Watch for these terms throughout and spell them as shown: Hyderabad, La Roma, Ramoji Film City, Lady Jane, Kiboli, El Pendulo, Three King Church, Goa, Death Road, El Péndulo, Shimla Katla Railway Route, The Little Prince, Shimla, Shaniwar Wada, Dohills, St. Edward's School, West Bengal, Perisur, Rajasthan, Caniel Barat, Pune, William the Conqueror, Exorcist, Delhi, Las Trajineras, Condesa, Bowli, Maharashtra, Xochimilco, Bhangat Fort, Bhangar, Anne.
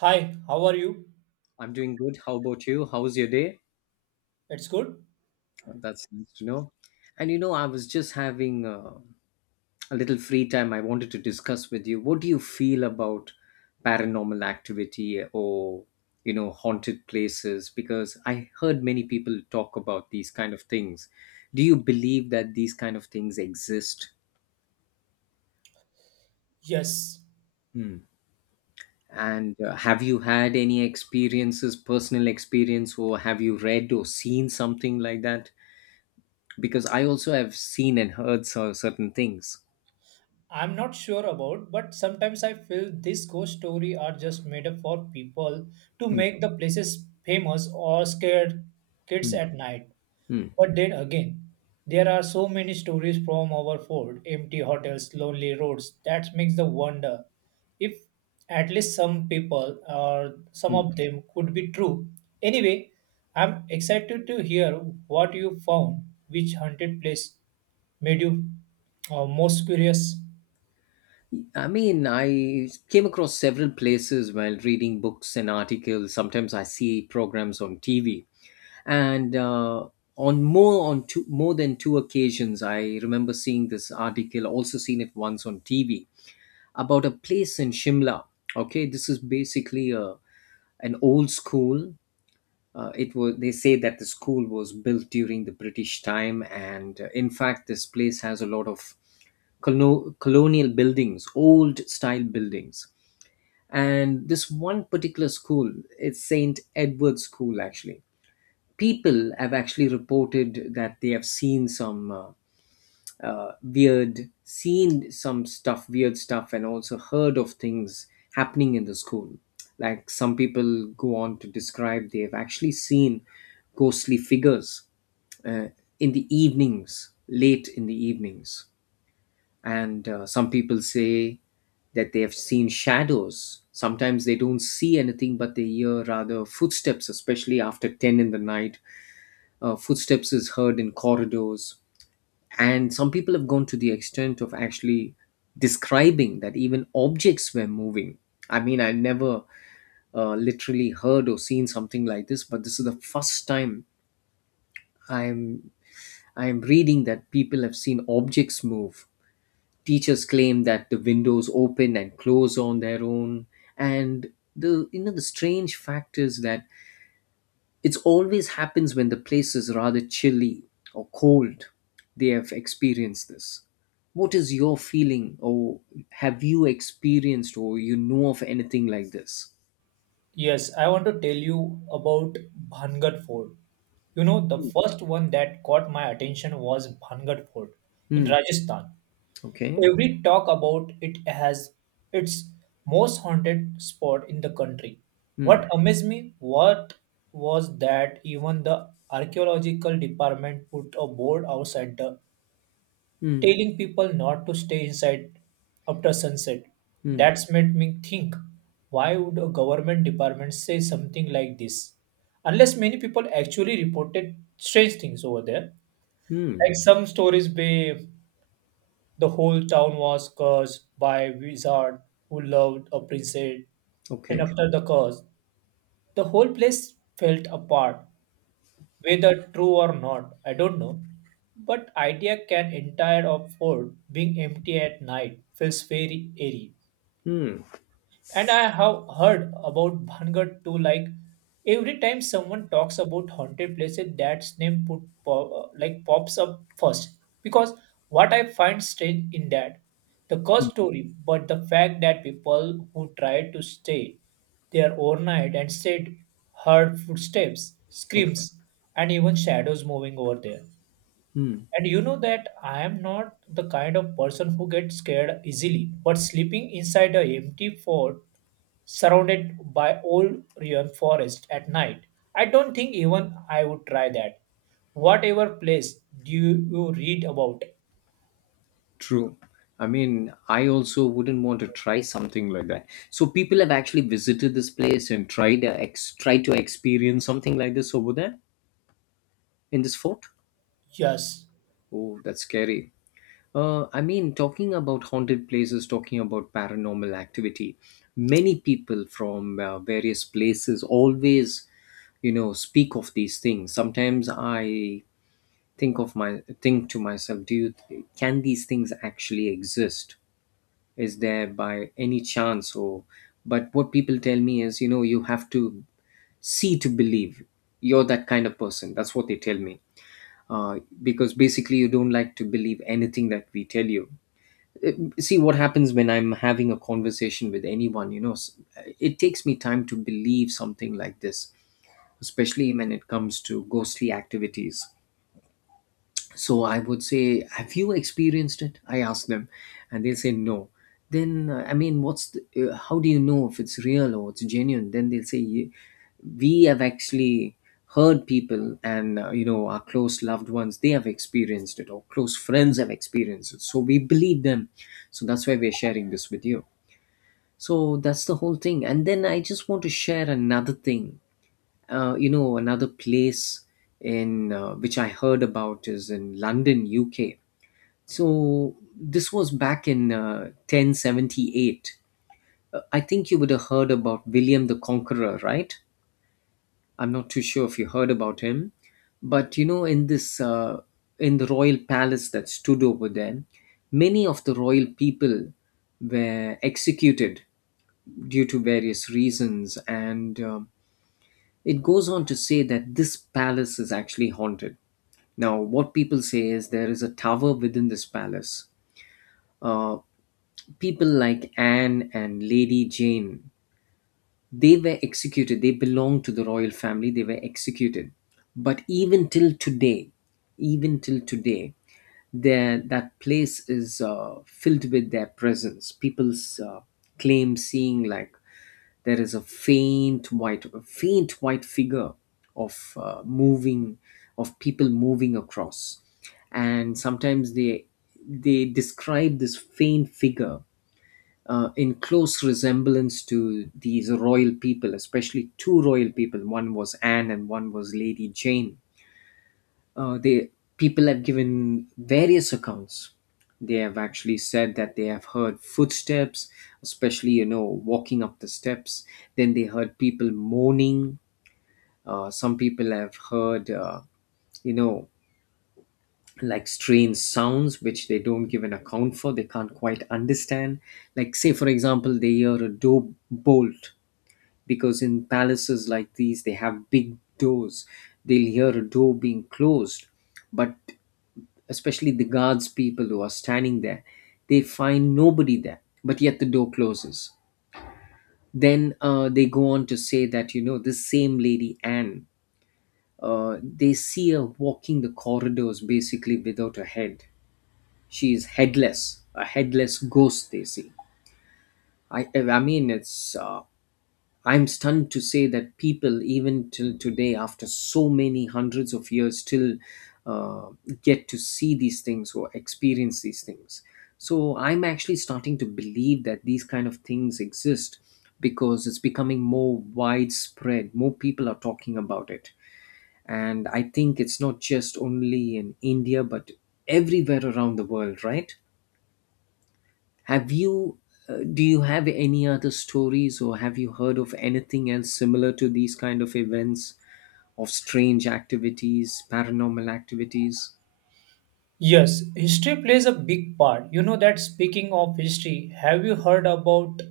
Hi, how are you? I'm doing good. How about you? How's your day? It's good? That's nice to know. And I was just having a little free time. I wanted to discuss with you. What do you feel about paranormal activity or haunted places? Because I heard many people talk about these kind of things. Do you believe that these kind of things exist? Yes. Hmm. And have you had any experiences, personal experience, or have you read or seen something like that? Because I also have seen and heard certain things. I'm not sure about, but sometimes I feel these ghost story are just made up for people to Mm. make the places famous or scare kids Mm. at night. Hmm. But then again, there are so many stories from our fort, empty hotels, lonely roads, that makes the wonder if at least some people or some Mm. of them could be true. Anyway, I'm excited to hear what you found, which haunted place made you most curious. I mean, I came across several places while reading books and articles. Sometimes I see programs on TV. And on more than two occasions, I remember seeing this article. Also seen it once on TV about a place in Shimla. Okay, this is basically a an old school. It was They say that the school was built during the British time, and in fact, this place has a lot of colonial buildings, old style buildings. And this one particular school, it's St. Edward's School actually. People have actually reported that they have seen some weird, seen some stuff, weird stuff, and also heard of things happening in the school. Like, some people go on to describe they've actually seen ghostly figures uh, in the evenings, late in the evenings. And some people say that they have seen shadows. Sometimes they don't see anything, but they hear rather footsteps, especially after 10 in the night. Footsteps is heard in corridors, and some people have gone to the extent of actually describing that even objects were moving. I mean, I never literally heard or seen something like this, but this is the first time i'm I'm reading that people have seen objects move. Teachers claim that the windows open and close on their own, and the you know the strange fact is that it always happens when the place is rather chilly or cold. They have experienced this. What is your feeling, or have you experienced, or you know of anything like this? Yes, I want to tell you about Bhangat Fort. You know, the first one that caught my attention was Bhangat Fort in Hmm. Rajasthan. Okay. Every talk about it has its most haunted spot in the country. Hmm. What amazed me what was that even the archaeological department put a board outside the Hmm. telling people not to stay inside after sunset. Hmm. That's made me think, why would a government department say something like this? Unless many people actually reported strange things over there. Hmm. Like some stories be the whole town was cursed by a wizard who loved a princess, and Okay. after the curse, the whole place felt apart, whether true or not, I don't know. But idea can entire of fort being empty at night feels very eerie. Hmm. And I have heard about Bhangar too. Like every time someone talks about haunted places, that's name like pops up first. Because what I find strange in that, the Hmm. ghost story, but the fact that people who tried to stay there overnight and said heard footsteps, Okay. screams, and even shadows moving over there. Hmm. And you know that I am not the kind of person who gets scared easily, but sleeping inside a empty fort surrounded by old ruined forest at night, I don't think even I would try that. Whatever place do you read about? True. I mean, I also wouldn't want to try something like that. So people have actually visited this place and tried to try to experience something like this over there in this fort. Yes. Oh, that's scary. I mean, talking about haunted places, talking about paranormal activity, many people from various places always speak of these things. Sometimes I think of my think to myself, do you can these things actually exist? Is there by any chance? Or But what people tell me is, you have to see to believe. You're that kind of person. That's what they tell me. Because basically, you don't like to believe anything that we tell you. See what happens when I'm having a conversation with anyone. It takes me time to believe something like this, especially when it comes to ghostly activities. So I would say, "Have you experienced it?" I ask them, and they say no. Then I mean, what's how do you know if it's real or it's genuine? Then they'll say, We have actually heard people, and our close loved ones, they have experienced it, or close friends have experienced it. So we believe them. So that's why we're sharing this with you." So that's the whole thing. And then I just want to share another thing, another place in which I heard about is in London, UK. So this was back in 1078. I think you would have heard about William the Conqueror, right? I'm not too sure if you heard about him, but in this in the royal palace that stood over there, many of the royal people were executed due to various reasons, and it goes on to say that this palace is actually haunted. Now, what people say is there is a tower within this palace. Uh, People like Anne and Lady Jane, they were executed. They belonged to the royal family. They were executed. But even till today, there that place is filled with their presence. People uh, claim seeing like there is a faint white figure of uh, moving of people moving across, and sometimes they describe this faint figure in close resemblance to these royal people, especially two royal people: one was Anne and one was Lady Jane. They People have given various accounts. They have actually said that they have heard footsteps, especially walking up the steps. Then they heard people moaning. Uh, some people have heard you know like strange sounds which they don't give an account for, they can't quite understand. Like, say for example, they hear a door bolt, because in palaces like these they have big doors. They'll hear a door being closed. But especially the guards, people who are standing there, they find nobody there, but yet the door closes. Then they go on to say that this same Lady Anne, they see her walking the corridors basically without a head. She is headless, a headless ghost they see. I mean it's I'm stunned to say that people, even till today, after so many hundreds of years, still uh, get to see these things or experience these things. So I'm actually starting to believe that these kind of things exist, because it's becoming more widespread. More people are talking about it. And I think it's not just only in India, but everywhere around the world, right? Have you, do you have any other stories or have you heard of anything else similar to these kind of events, of strange activities, paranormal activities? Yes, history plays a big part. You know that speaking of history, have you heard about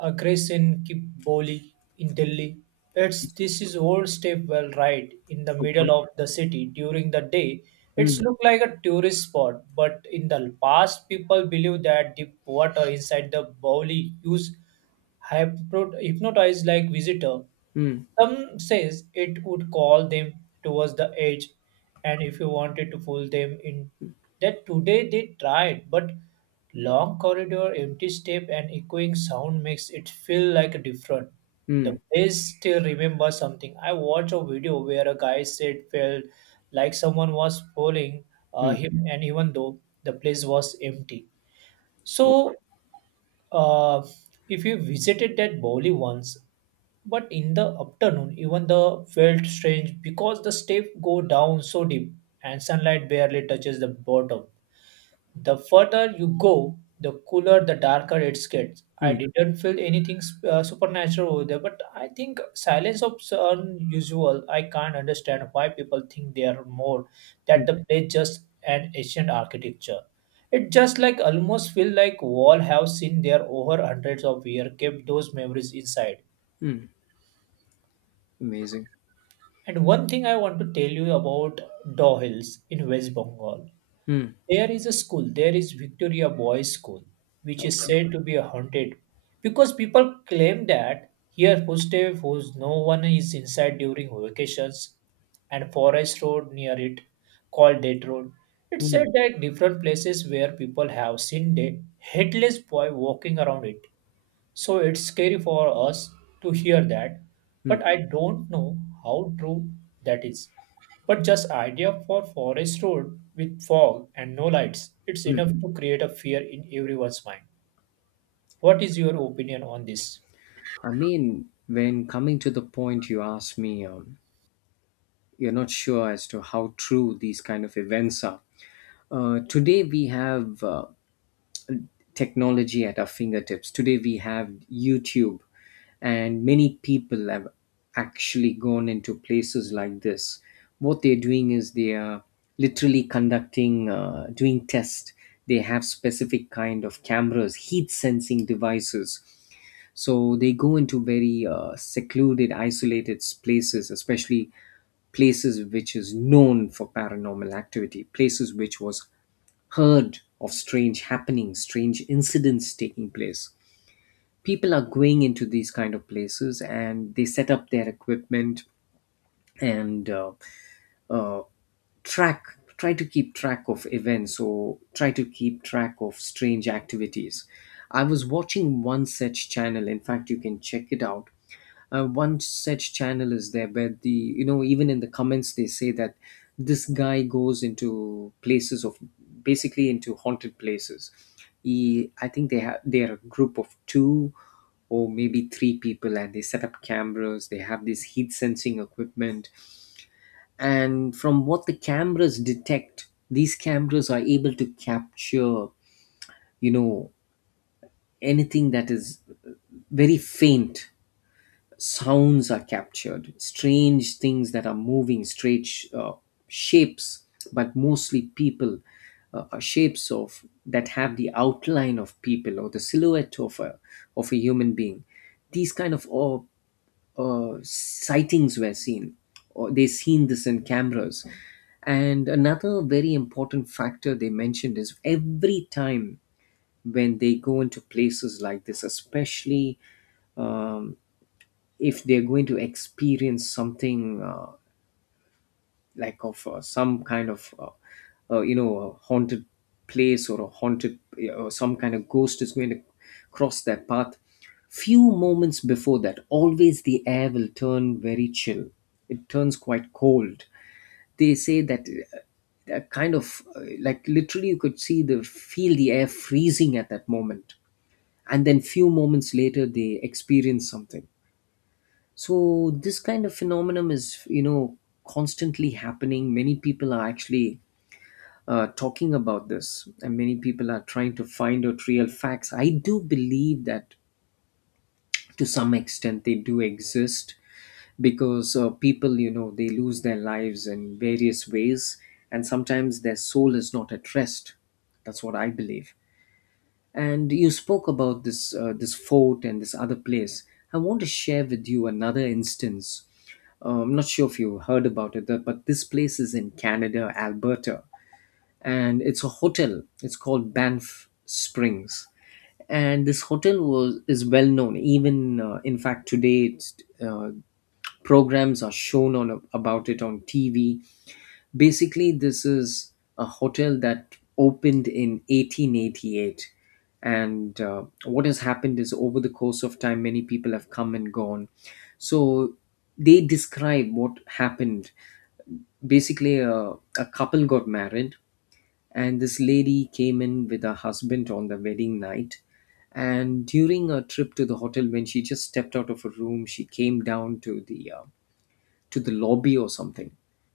a grace in Kiboli in Delhi? It's this is old stepwell right in the Okay. middle of the city during the day. It's Mm, look like a tourist spot, but in the past people believe that deep water inside the Bowli used hypnotize like visitor. mm, Some says it would call them towards the edge, and if you wanted to pull them in, that today they tried, but long corridor, empty step, and echoing sound makes it feel like a different. The mm, place still remembers something. I watched a video where a guy said felt like someone was pulling mm, him, and even though the place was empty. oh, So uh, if you visited that bowli once, but in the afternoon, even the felt strange because the steps go down so deep and sunlight barely touches the bottom. The further you go, the cooler, the darker it gets. I mm, didn't feel anything supernatural over there, but I think silence of unusual. I can't understand why people think they are more that mm, the place just an ancient architecture. It just like almost feel like wall have seen there over hundreds of years, kept those memories inside. mm. Amazing. And one thing I want to tell you about Dohills in West Bengal. Mm, There is a school, there is Victoria Boys School, which is okay. said to be haunted because people claim that here footsteps whose no one is inside during vacations and forest road near it called Death Road. It Mm, said that different places where people have seen the headless boy walking around it. So it's scary for us to hear that, but mm, I don't know how true that is. But just idea for forest road with fog and no lights, it's mm. enough to create a fear in everyone's mind. What is your opinion on this? I mean, when coming to the point you asked me, you're not sure as to how true these kind of events are. Today we have technology at our fingertips. Today we have YouTube, and many people have actually gone into places like this. What they're doing is they are literally doing tests. They have specific kind of cameras, heat sensing devices. So they go into very secluded, isolated places, especially places which is known for paranormal activity, places which was heard of strange happenings, strange incidents taking place. People are going into these kind of places and they set up their equipment, and uh, track, try to keep track of events or try to keep track of strange activities. I was watching one such channel, in fact, you can check it out. One such channel is there, where the you know even in the comments they say that this guy goes into places of basically into haunted places. He, I think they are a group of two or maybe three people, and they set up cameras. They have this heat sensing equipment, and from what the cameras detect, these cameras are able to capture you know anything that is very faint. Sounds are captured, strange things that are moving, strange shapes, but mostly people, are shapes of that have the outline of people or the silhouette of a human being. These kind of sightings were seen, or they seen this in cameras. And another very important factor they mentioned is every time when they go into places like this, especially um, if they're going to experience something like of some kind of a haunted place or a haunted, yeah, or some kind of ghost is going to cross their path, few moments before that always the air will turn very chill. It turns quite cold. They say that that kind of like literally you could see the feel the air freezing at that moment, and then few moments later they experience something. So this kind of phenomenon is constantly happening. Many people are actually talking about this, and many people are trying to find out real facts. I do believe that to some extent they do exist, because people they lose their lives in various ways, and sometimes their soul is not at rest. That's what I believe. And you spoke about this fort and this other place. I want to share with you another instance. I'm not sure if you heard about it, but this place is in Canada, Alberta, and it's a hotel. It's called Banff Springs, and this hotel was is well known. Even in fact, today uh, programs are shown on about it on TV. Basically, this is a hotel that opened in 1888, and what has happened is over the course of time, many people have come and gone. So they describe what happened, basically a couple got married, and this lady came in with her husband on the wedding night, and during a trip to the hotel when she just stepped out of her room, she came down to the lobby or something.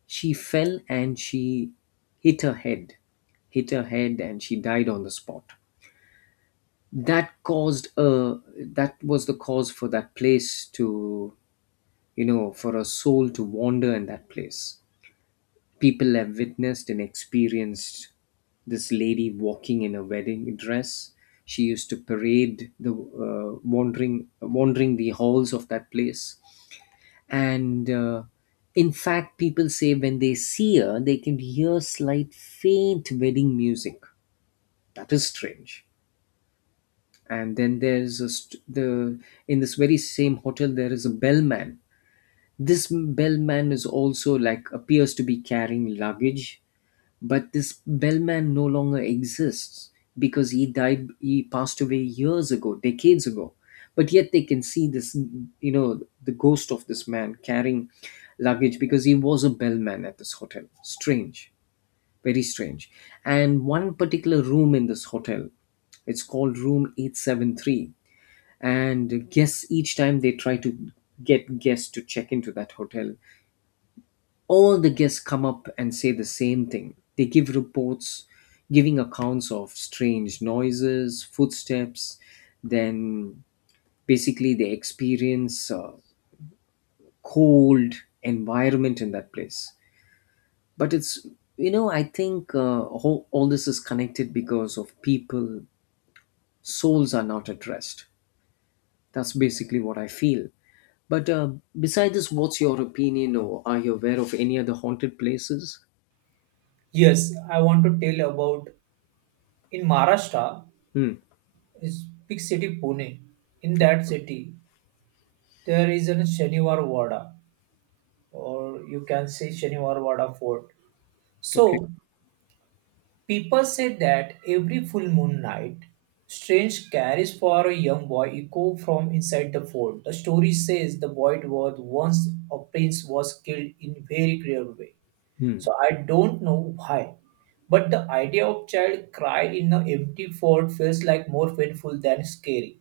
She fell and she hit her head hit her head, and she died on the spot. that caused a that was the cause for that place to, for a soul to wander in that place. People have witnessed and experienced this lady walking in a wedding dress. She used to parade the wandering the halls of that place, and in fact, people say when they see her, they can hear slight faint wedding music. That is strange. And then, there's a st- the in this very same hotel there is a bellman. This bellman is also, like, appears to be carrying luggage. But this bellman no longer exists because he died, he passed away years ago, decades ago. But yet they can see this, the ghost of this man carrying luggage because he was a bellman at this hotel. Strange, very strange. And one particular room in this hotel, it's called room 873, and guests, each time they try to get guests to check into that hotel, all the guests come up and say the same thing. They give reports, giving accounts of strange noises, footsteps, then basically they experience cold environment in that place. But I think all this is connected because of people, souls are not at rest. That's basically what I feel. But beside this, what's your opinion, or are you aware of any other haunted places? Yes, I want to tell about in Maharashtra Hmm. is big city Pune. In that city, there is a Shaniwar Wada, or you can say Shaniwar Wada Fort. Okay. So people say that every full moon night, strange carries for a young boy echo from inside the fort. The story says the boy was once a prince was killed in very grave way. Hmm. So I don't know why. But the idea of child cry in an empty fort feels like more painful than scary.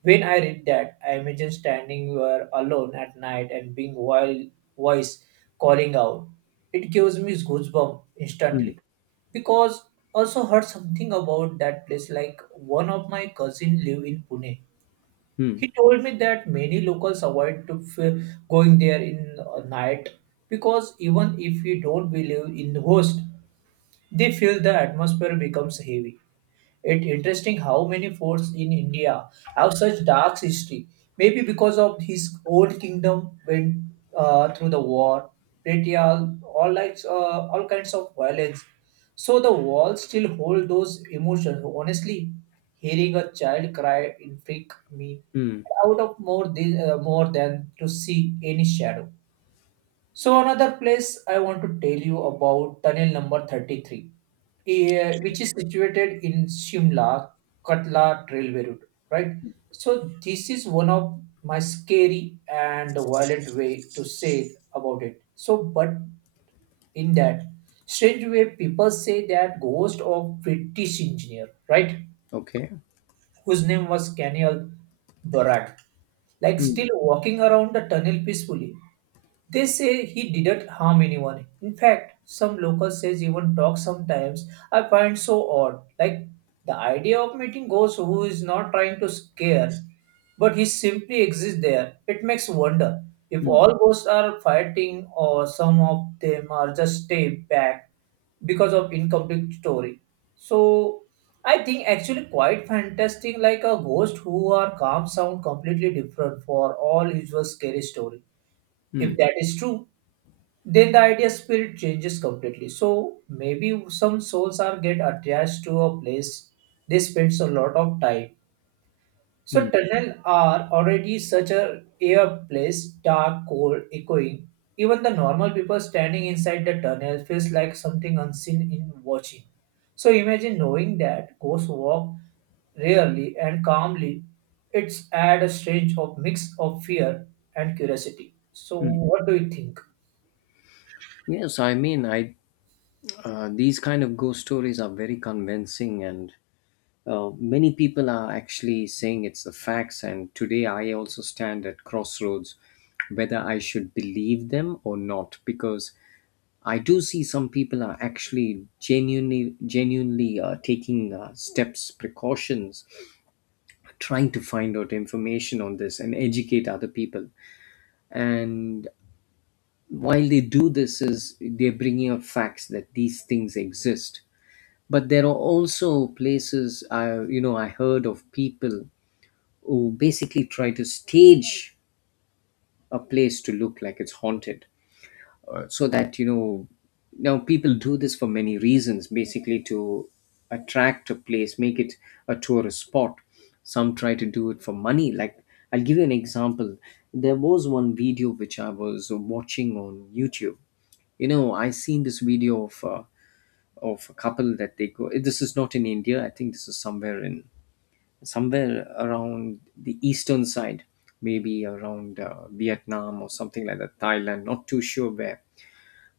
When I read that, I imagine standing where alone at night and being wild voice calling out. It gives me goosebumps Mm, instantly because also heard something about that place. Like one of my cousin live in Pune. mm, He told me that many locals avoid to going there in night because even if you don't believe in the ghost, they feel the atmosphere becomes heavy. It's interesting how many forts in India have such dark history. Maybe because of his old kingdom went through the war, betrayal, all like all kinds of violence. So the walls still hold those emotions. Honestly, hearing a child cry intrigue me mm. out of more this, more than to see any shadow. So another place I want to tell you about tunnel number 33, eh, which is situated in Shimla Katla Railway Route, right? So this is one of my scary and violent way to say about it. So but in that strange way, people say that ghost of British engineer, right, Okay. whose name was Caniel Barat, like Mm, still walking around the tunnel peacefully. They say he didn't harm anyone. In fact, some locals says even talk sometimes. I find so odd. Like the idea of meeting ghosts who is not trying to scare, but he simply exists there. It makes wonder if mm, all ghosts are fighting or some of them are just stay back because of incomplete story. So I think actually quite fantastic like a ghost who are calm sound completely different for all usual scary story. If mm, that is true, then the idea spirit changes completely. So maybe some souls are get attached to a place they spends a lot of time. So mm, tunnel are already such a air place, dark, cold, echoing. Even the normal people standing inside the tunnel feels like something unseen in watching. So imagine knowing that ghosts walk rarely and calmly. It's add a strange of mix of fear and curiosity. So mm. what do you think? Yes, I mean, I these kind of ghost stories are very convincing, and many people are actually saying it's the facts. And today, I also stand at crossroads whether I should believe them or not, because I do see some people are actually genuinely taking steps, precautions, trying to find out information on this and educate other people. And while they do this is they're bringing up facts that these things exist, but there are also places I you know I heard of people who basically try to stage a place to look like it's haunted, so that now people do this for many reasons, basically to attract a place, make it a tourist spot. Some try to do it for money, like I'll give you an example. There was one video which I was watching on YouTube. You know, I seen this video of a couple that they go. This is not in India. I think this is somewhere around the eastern side, maybe around Vietnam or something like that. Thailand, not too sure where.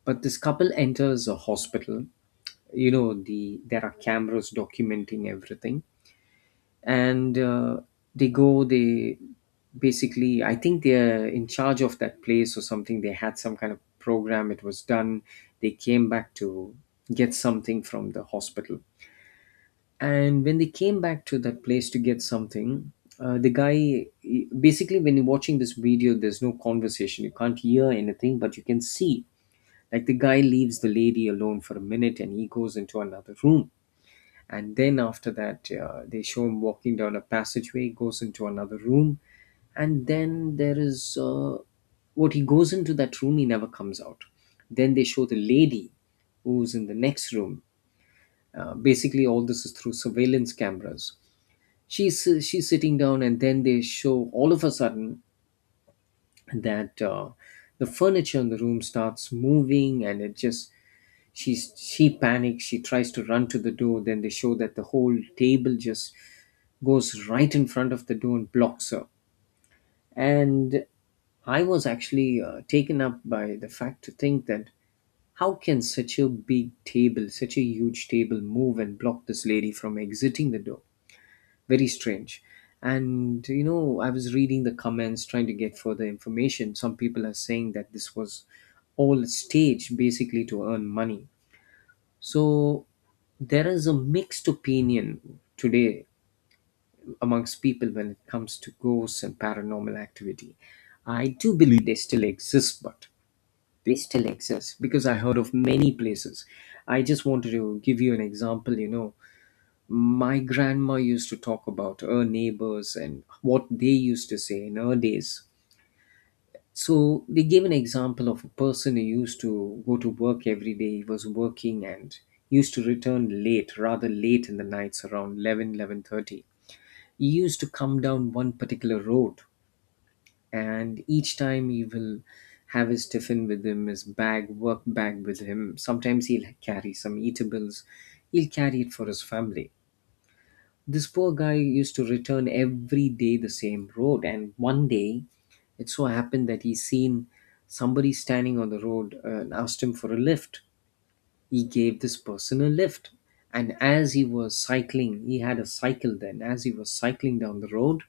But this couple enters a hospital. There are cameras documenting everything, and they basically, I think, they're in charge of that place or something, they had some kind of program, it was done. They came back to get something from the hospital, and when they came back to that place to get something, the guy, basically, when you're watching this video, there's no conversation, you can't hear anything, but you can see, like, the guy leaves the lady alone for a minute and he goes into another room, and then after that, they show him walking down a passageway, goes into another room. And then there is, what, he goes into that room, he never comes out. Then they show the lady who's in the next room. Basically all this is through surveillance cameras, she's sitting down, and then they show all of a sudden that, the furniture in the room starts moving, and it just, she panics, she tries to run to the door. Then they show that the whole table just goes right in front of the door and blocks her. And I was actually taken up by the fact to think that how can such a big table, such a huge table, move and block this lady from exiting the door? Very strange. And I was reading the comments, trying to get further information. Some people are saying that this was all staged, basically to earn money. So there is a mixed opinion today amongst people when it comes to ghosts and paranormal activity. I do believe they still exist, but they still exist because I heard of many places. I just wanted to give you an example. My grandma used to talk about her neighbors and what they used to say in her days. So they gave an example of a person who used to go to work every day. He was working and used to return late, rather late in the nights, around 11, 11:30. He used to come down one particular road, and each time he will have his tiffin with him, his bag, work bag with him. Sometimes he'll carry some eatables, he'll carry it for his family. This poor guy used to return every day the same road, and one day it so happened that he seen somebody standing on the road, and asked him for a lift. He gave this person a lift, and as he was cycling, he had a cycle then. As he was cycling down the road,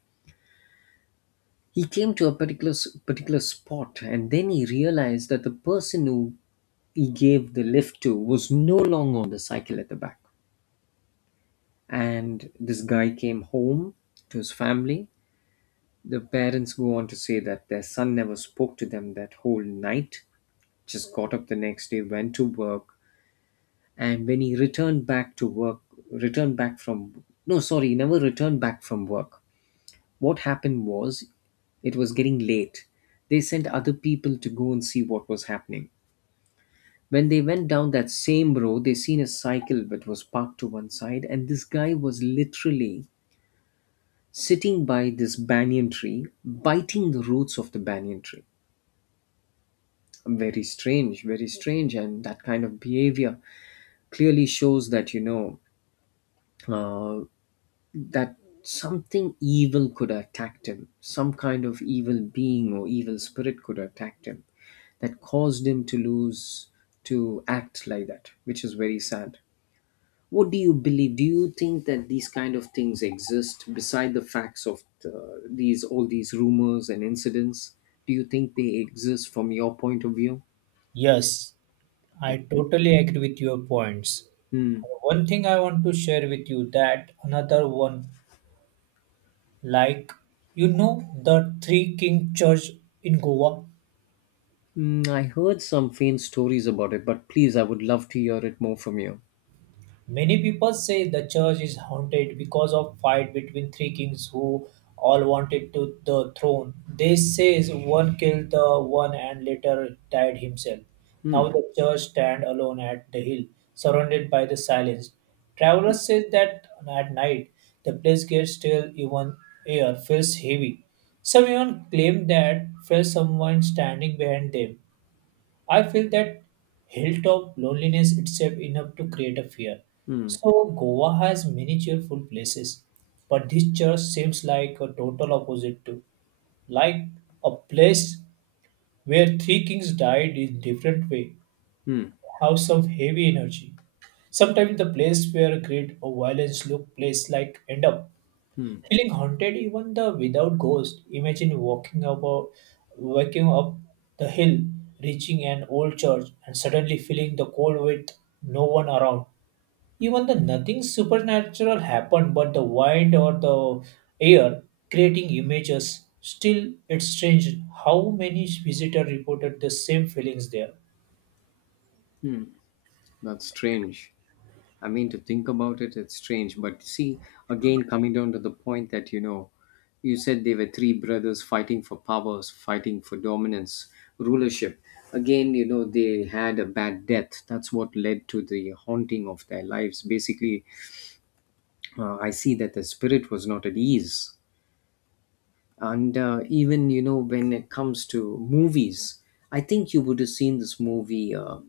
he came to a particular particular spot, and then he realized that the person who he gave the lift to was no longer on the cycle at the back. And this guy came home to his family. The parents go on to say that their son never spoke to them that whole night, just got up the next day, went to work. And when he returned back to work, returned back from, no, sorry, he never returned back from work. What happened was, it was getting late. They sent other people to go and see what was happening. When they went down that same road, they seen a cycle that was parked to one side, and this guy was literally sitting by this banyan tree, biting the roots of the banyan tree. Very strange, and that kind of behavior clearly shows that you know uh, that something evil could have attacked him, some kind of evil being or evil spirit could have attacked him, that caused him to lose, to act like that, which is very sad. What do you believe? Do you think that these kind of things exist beside the facts of these, all these rumors and incidents? Do you think they exist from your point of view? Yes, I Okay. totally agree with your points. Hmm. One thing I want to share with you that another one, like you know, the Three King Church in Goa. Hmm, I heard some faint stories about it, but please, I would love to hear it more from you. Many people say the church is haunted because of fight between three kings who all wanted to the throne. They say one killed the one and later died himself. Hmm. Now the church stand alone at the hill, surrounded by the silence. Travelers say that at night the place gets still, even air feels heavy. Some even claim that felt someone standing behind them. I feel that hilltop loneliness itself enough to create a fear. So Goa has many cheerful places, but this church seems like a total opposite to, like a place where three kings died in different way, Hmm. have some heavy energy. Sometimes the place where great or violence look place like end up feeling haunted even the without ghost. Imagine walking about waking up the hill, reaching an old church, and suddenly feeling the cold with no one around. Even the nothing supernatural happened but the wind or the air creating images. Still it's strange how many visitors reported the same feelings there. That's strange. I mean, to think about it, it's strange. But see, again, coming down to the point that, you said they were three brothers fighting for powers, fighting for dominance, rulership. Again, they had a bad death. That's what led to the haunting of their lives. Basically, I see that the spirit was not at ease. And even, when it comes to movies, I think you would have seen this movie,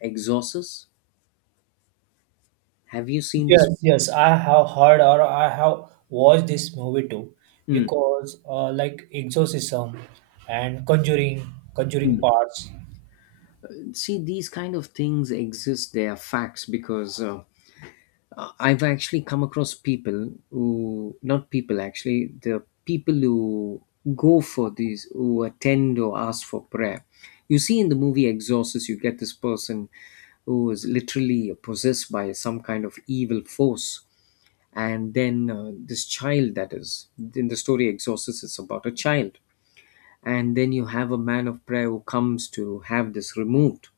Exorcist. Have you seen this? Yes, yes, I have heard or I have watched this movie too because like exorcism and conjuring parts. See, these kind of things exist, they are facts because I've actually come across people, who not people, actually the people who go for these, who attend or ask for prayer. You see, in the movie Exorcist, you get this person who is literally possessed by some kind of evil force, and then, this child that is in the story, Exorcist, it's about a child, and then you have a man of prayer who comes to have this removed.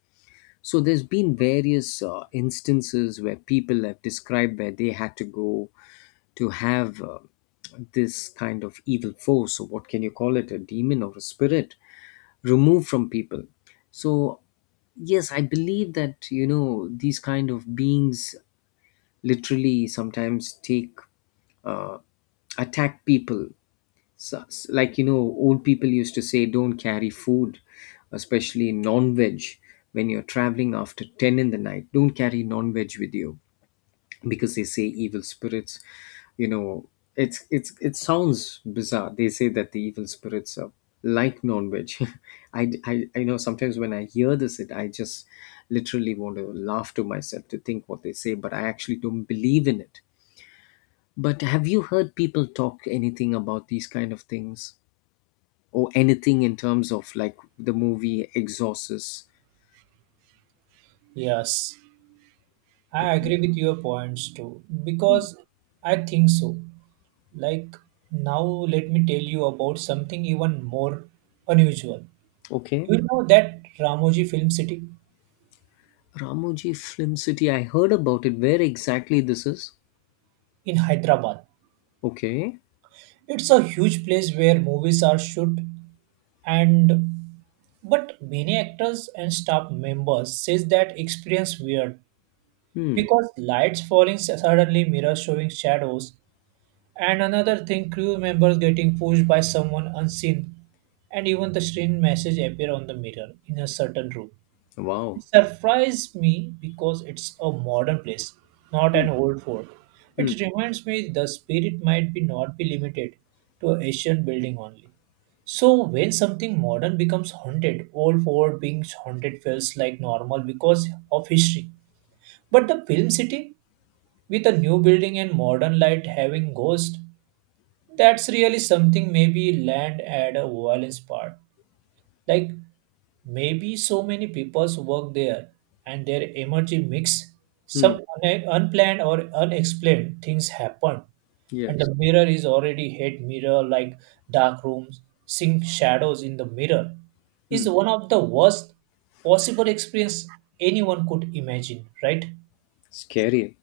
So there's been various instances where people have described where they had to go to have, this kind of evil force, or what can you call it, a demon or a spirit, removed from people. So yes, I believe that, these kind of beings literally sometimes take uh, attack people. So, old people used to say, don't carry food, especially non-veg, when you're traveling after 10 in the night. Don't carry non-veg with you because they say evil spirits. You know, it sounds bizarre. They say that the evil spirits are like non-veg. I know sometimes when I hear this, it I just literally want to laugh to myself to think what they say, but I actually don't believe in it. But have you heard people talk anything about these kind of things? Or anything in terms of, like, the movie Exorcist. Yes, I Okay. agree with your points too because I think so. Like now, let me tell you about something even more unusual. Okay. You know that Ramoji Film City Ramoji Film City. I heard about it. Where exactly this is? in Hyderabad. Okay. It's a huge place where movies are shoot and but many actors and staff members says that experience weird Hmm. because lights falling suddenly, mirrors showing shadows, and another thing crew members getting pushed by someone unseen, and even the strange message appear on the mirror in a certain room. It Wow. surprised me because it's a modern place, not an old fort. Hmm. It reminds me the spirit might be not be limited to ancient building only. So when something modern becomes haunted, old fort being haunted feels like normal because of history. But the film city with a new building and modern light having ghost, that's really something maybe land add a violence part. Like maybe so many people's work there and their energy mix. Hmm. Some unplanned or unexplained things happen, and Yes. the mirror is already head mirror like dark rooms, seeing shadows in the mirror is Hmm. one of the worst possible experience anyone could imagine, right? Scary.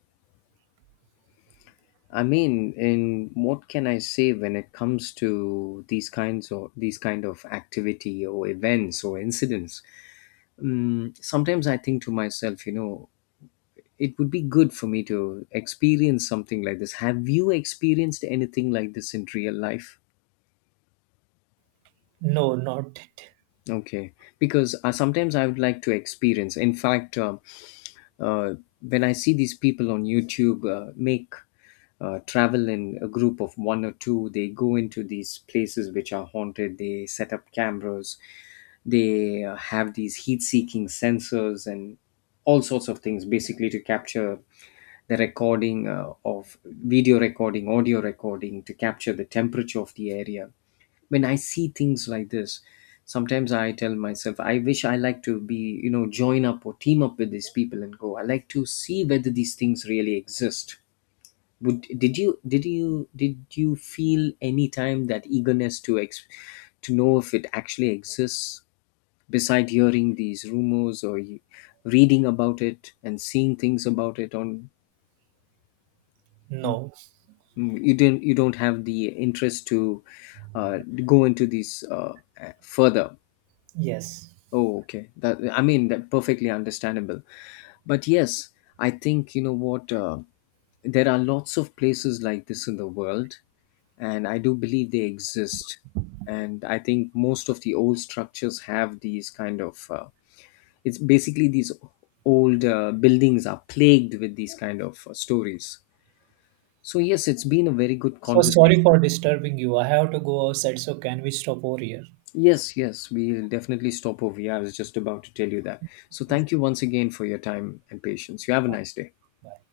I mean, in what can I say when it comes to these kind of activity or events or incidents? Sometimes I think to myself, it would be good for me to experience something like this. Have you experienced anything like this in real life? No, not it. Okay, because sometimes I would like to experience. In fact, uh, when I see these people on YouTube make travel in a group of one or two, they go into these places which are haunted, they set up cameras, they have these heat seeking sensors and all sorts of things, basically to capture the recording, of video recording, audio recording, to capture the temperature of the area. When I see things like this, sometimes I tell myself, I wish I like to be, join up or team up with these people and go. I like to see whether these things really exist. Would did you did you did you feel any time that eagerness to to know if it actually exists, beside hearing these rumors or reading about it and seeing things about it on. No. You don't have the interest to uh, go into these further. Yes. Oh, okay. That I mean, that perfectly understandable. But yes, I think you know what. There are lots of places like this in the world, and I do believe they exist. And I think most of the old structures have these kind of. It's basically these old buildings are plagued with these kind of stories. So yes, it's been a very good So sorry for conversation. disturbing you. I have to go outside, so can we stop over here? Yes, yes, we'll definitely stop over here. I was just about to tell you that. So, thank you once again for your time and patience. You have a nice day. Bye.